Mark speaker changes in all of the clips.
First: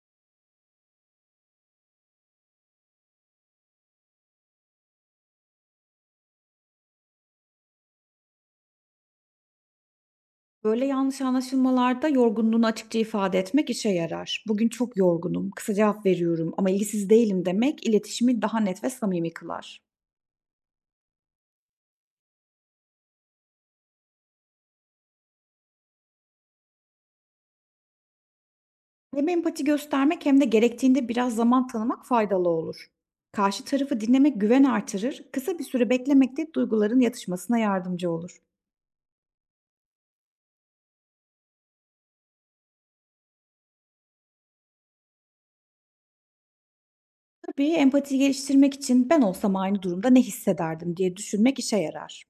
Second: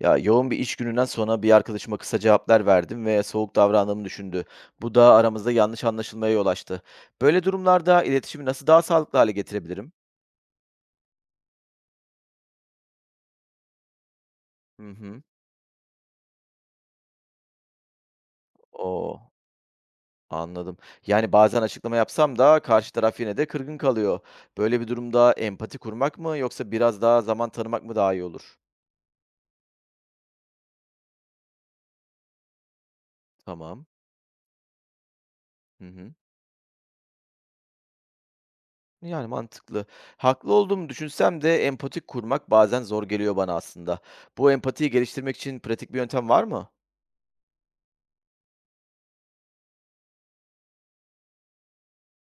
Speaker 1: Ya, yoğun bir iş gününden sonra bir arkadaşıma kısa cevaplar verdim ve soğuk davrandığımı düşündü. Bu da aramızda yanlış anlaşılmaya yol açtı. Böyle durumlarda iletişimi nasıl daha sağlıklı hale getirebilirim?
Speaker 2: Böyle yanlış anlaşılmalarda yorgunluğunu açıkça ifade etmek işe yarar. Bugün
Speaker 1: Hı
Speaker 2: çok
Speaker 1: hı.
Speaker 2: yorgunum, kısa cevap veriyorum ama ilgisiz değilim demek iletişimi daha net ve
Speaker 1: Oo,
Speaker 2: samimi kılar.
Speaker 1: anladım. Yani bazen açıklama yapsam da karşı taraf yine de kırgın kalıyor. Böyle bir durumda empati kurmak mı yoksa biraz daha zaman tanımak mı daha iyi olur?
Speaker 2: Hem empati göstermek hem de gerektiğinde biraz zaman tanımak faydalı olur. Karşı
Speaker 1: Tamam.
Speaker 2: tarafı dinlemek güven artırır, kısa bir
Speaker 1: Hı
Speaker 2: süre
Speaker 1: hı.
Speaker 2: beklemek de duyguların yatışmasına yardımcı olur.
Speaker 1: Yani mantıklı. Haklı olduğumu düşünsem de empati kurmak bazen zor geliyor bana aslında. Bu empatiyi geliştirmek için pratik bir yöntem var mı?
Speaker 2: Tabii empati geliştirmek için ben olsam aynı durumda ne hissederdim diye düşünmek işe yarar.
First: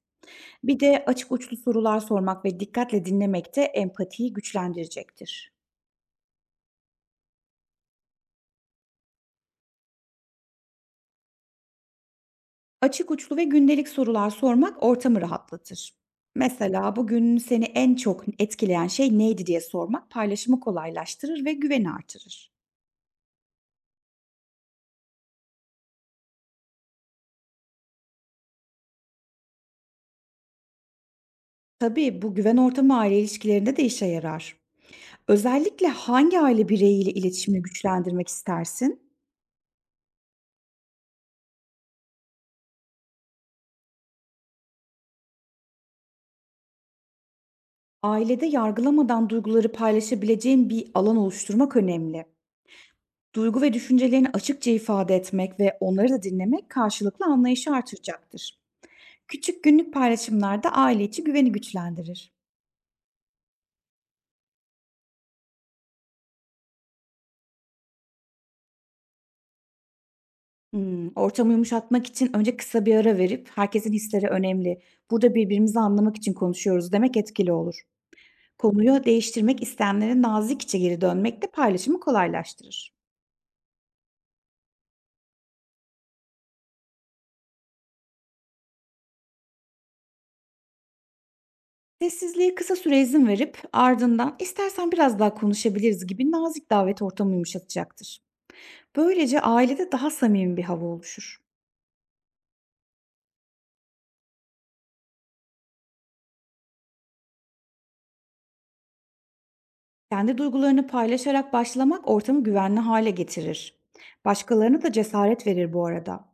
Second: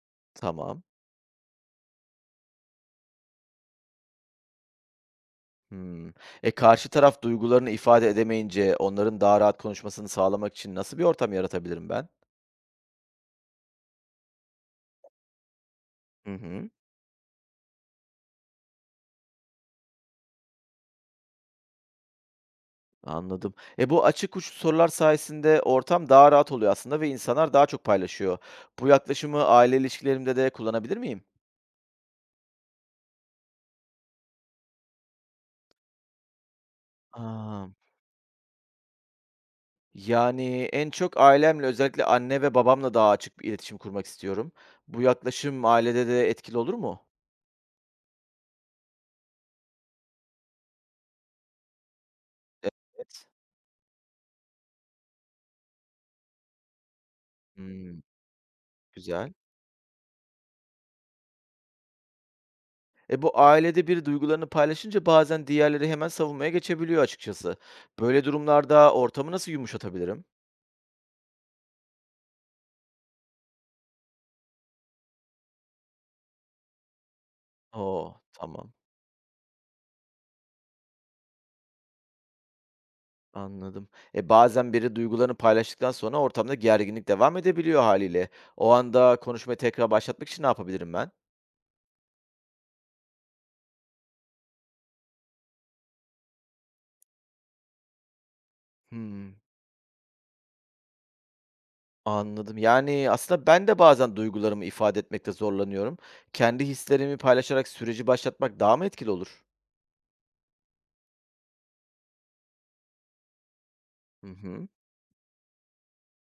Speaker 2: Bir
Speaker 1: Tamam.
Speaker 2: de açık uçlu sorular sormak ve dikkatle dinlemek de empatiyi güçlendirecektir.
Speaker 1: Hımm. E, karşı taraf duygularını ifade edemeyince onların daha rahat konuşmasını sağlamak için nasıl bir ortam yaratabilirim ben?
Speaker 2: Açık uçlu ve gündelik sorular sormak ortamı rahatlatır.
Speaker 1: Hı hı.
Speaker 2: Mesela "Bugün seni en çok etkileyen şey neydi?" diye sormak paylaşımı kolaylaştırır ve güveni artırır.
Speaker 1: Anladım. E, bu açık uçlu sorular sayesinde ortam daha rahat oluyor aslında ve insanlar daha çok paylaşıyor. Bu yaklaşımı aile ilişkilerimde de kullanabilir miyim?
Speaker 2: Tabii bu güven ortamı aile ilişkilerinde de işe yarar. Özellikle hangi aile bireyiyle iletişimini
Speaker 1: A!
Speaker 2: güçlendirmek istersin?
Speaker 1: Yani, en çok ailemle, özellikle anne ve babamla daha açık bir iletişim kurmak istiyorum. Bu yaklaşım ailede de etkili olur mu?
Speaker 2: Ailede yargılamadan duyguları paylaşabileceğin bir alan oluşturmak önemli.
Speaker 1: Evet.
Speaker 2: Duygu ve düşüncelerini açıkça ifade etmek ve onları da dinlemek karşılıklı anlayışı
Speaker 1: Hımm,
Speaker 2: artıracaktır.
Speaker 1: güzel.
Speaker 2: Küçük günlük paylaşımlarda aile içi güveni güçlendirir.
Speaker 1: E, bu ailede biri duygularını paylaşınca bazen diğerleri hemen savunmaya geçebiliyor açıkçası. Böyle durumlarda ortamı nasıl yumuşatabilirim?
Speaker 2: Ortamı yumuşatmak için önce kısa bir ara verip herkesin hisleri önemli. Burada birbirimizi anlamak için konuşuyoruz demek etkili olur.
Speaker 1: Oo, tamam.
Speaker 2: Konuyu değiştirmek isteyenlere nazikçe geri dönmek de paylaşımı kolaylaştırır.
Speaker 1: Anladım. E, bazen biri duygularını paylaştıktan sonra ortamda gerginlik devam edebiliyor haliyle. O anda konuşmayı tekrar başlatmak için ne yapabilirim ben?
Speaker 2: Sessizliğe kısa süre izin verip ardından istersen biraz daha konuşabiliriz gibi nazik davet ortamı yumuşatacaktır.
Speaker 1: Hmm,
Speaker 2: Böylece ailede daha samimi bir hava oluşur.
Speaker 1: anladım. Yani aslında ben de bazen duygularımı ifade etmekte zorlanıyorum. Kendi hislerimi paylaşarak süreci başlatmak daha mı etkili olur?
Speaker 2: Kendi duygularını paylaşarak başlamak ortamı güvenli hale getirir.
Speaker 1: Hı hı,
Speaker 2: Başkalarına da cesaret verir bu arada.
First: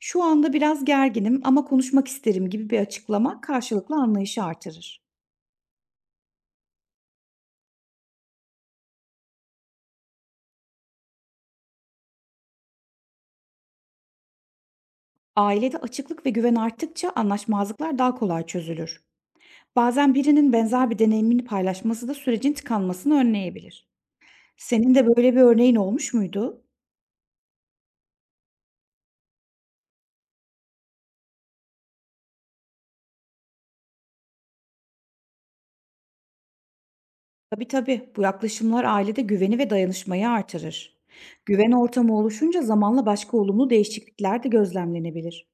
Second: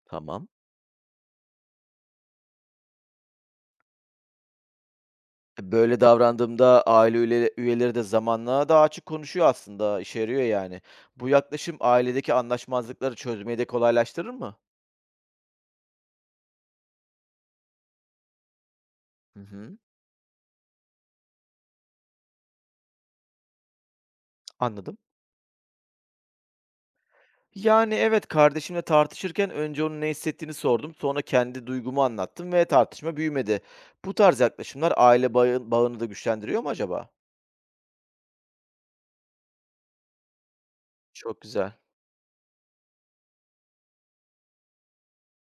Speaker 2: Şu
Speaker 1: tamam.
Speaker 2: anda biraz gerginim ama konuşmak isterim gibi bir açıklama karşılıklı anlayışı artırır.
Speaker 1: Böyle davrandığımda aile üyeleri de zamanla daha açık konuşuyor aslında, işe yarıyor yani. Bu yaklaşım ailedeki anlaşmazlıkları çözmeyi de kolaylaştırır mı?
Speaker 2: Ailede açıklık ve güven arttıkça anlaşmazlıklar daha kolay çözülür.
Speaker 1: Hı hı.
Speaker 2: Bazen birinin benzer bir deneyimini paylaşması da sürecin tıkanmasını önleyebilir. Senin
Speaker 1: Anladım.
Speaker 2: de böyle bir örneğin olmuş muydu?
Speaker 1: Yani evet, kardeşimle tartışırken önce onun ne hissettiğini sordum, sonra kendi duygumu anlattım ve tartışma büyümedi. Bu tarz yaklaşımlar aile bağını da güçlendiriyor mu acaba?
Speaker 2: Tabii tabii. Bu yaklaşımlar ailede güveni ve dayanışmayı artırır.
Speaker 1: Çok
Speaker 2: Güven
Speaker 1: güzel.
Speaker 2: ortamı oluşunca zamanla başka olumlu değişiklikler de gözlemlenebilir.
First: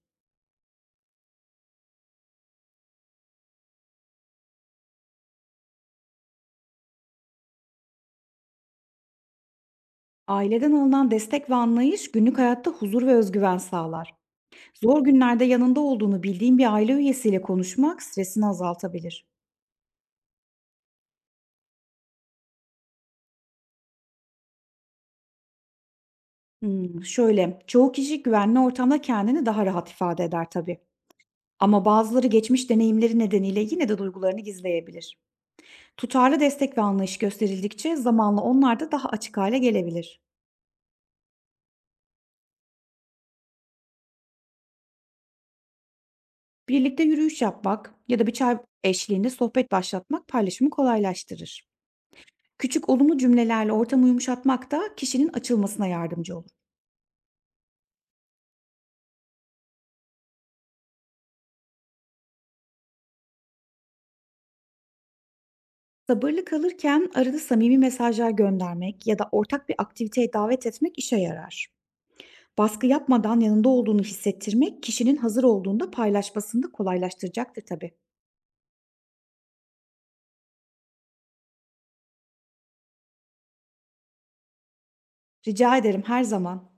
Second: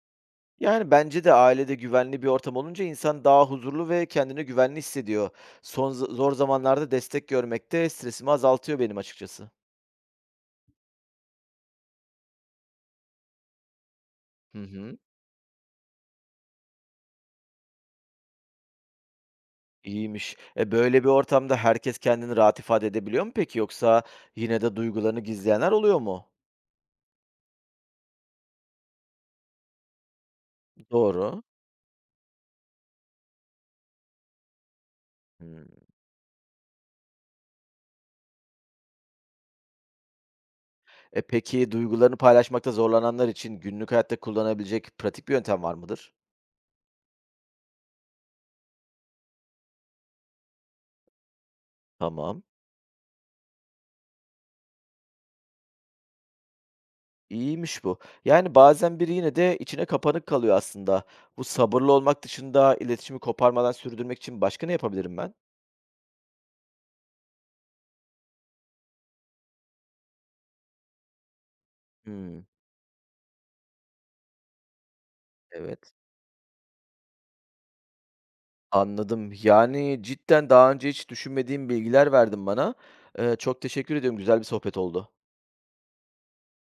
Speaker 1: Yani, bence de ailede güvenli bir ortam olunca insan daha huzurlu ve kendini güvenli hissediyor. Son zor zamanlarda destek görmek de stresimi azaltıyor benim açıkçası.
Speaker 2: Aileden alınan destek ve anlayış günlük hayatta huzur ve özgüven sağlar.
Speaker 1: Hı hı.
Speaker 2: Zor günlerde yanında olduğunu bildiğin bir aile üyesiyle konuşmak stresini azaltabilir.
Speaker 1: İyiymiş. E, böyle bir ortamda herkes kendini rahat ifade edebiliyor mu peki, yoksa yine de duygularını gizleyenler oluyor mu?
Speaker 2: Çoğu kişi güvenli ortamda kendini daha rahat ifade eder tabii.
Speaker 1: Doğru.
Speaker 2: Ama bazıları geçmiş deneyimleri nedeniyle yine de duygularını gizleyebilir.
Speaker 1: Hımm.
Speaker 2: Tutarlı destek ve anlayış gösterildikçe zamanla onlar da daha açık hale gelebilir.
Speaker 1: E, peki duygularını paylaşmakta zorlananlar için günlük hayatta kullanabilecek pratik bir yöntem var mıdır?
Speaker 2: Birlikte yürüyüş yapmak ya da bir çay eşliğinde sohbet başlatmak paylaşımı kolaylaştırır.
Speaker 1: Tamam.
Speaker 2: Küçük olumlu cümlelerle ortamı yumuşatmak da kişinin açılmasına yardımcı olur.
Speaker 1: İyiymiş bu. Yani bazen biri yine de içine kapanık kalıyor aslında. Bu, sabırlı olmak dışında iletişimi koparmadan sürdürmek için başka ne yapabilirim ben?
Speaker 2: Sabırlı kalırken arada samimi mesajlar göndermek ya da ortak bir aktiviteye davet etmek işe yarar.
Speaker 1: Hmm,
Speaker 2: Baskı yapmadan yanında olduğunu hissettirmek kişinin hazır olduğunda
Speaker 1: evet.
Speaker 2: paylaşmasını da kolaylaştıracaktır tabii.
Speaker 1: Anladım. Yani cidden daha önce hiç düşünmediğim bilgiler verdin bana. Çok teşekkür ediyorum. Güzel bir sohbet oldu.
Speaker 2: Rica ederim her zaman.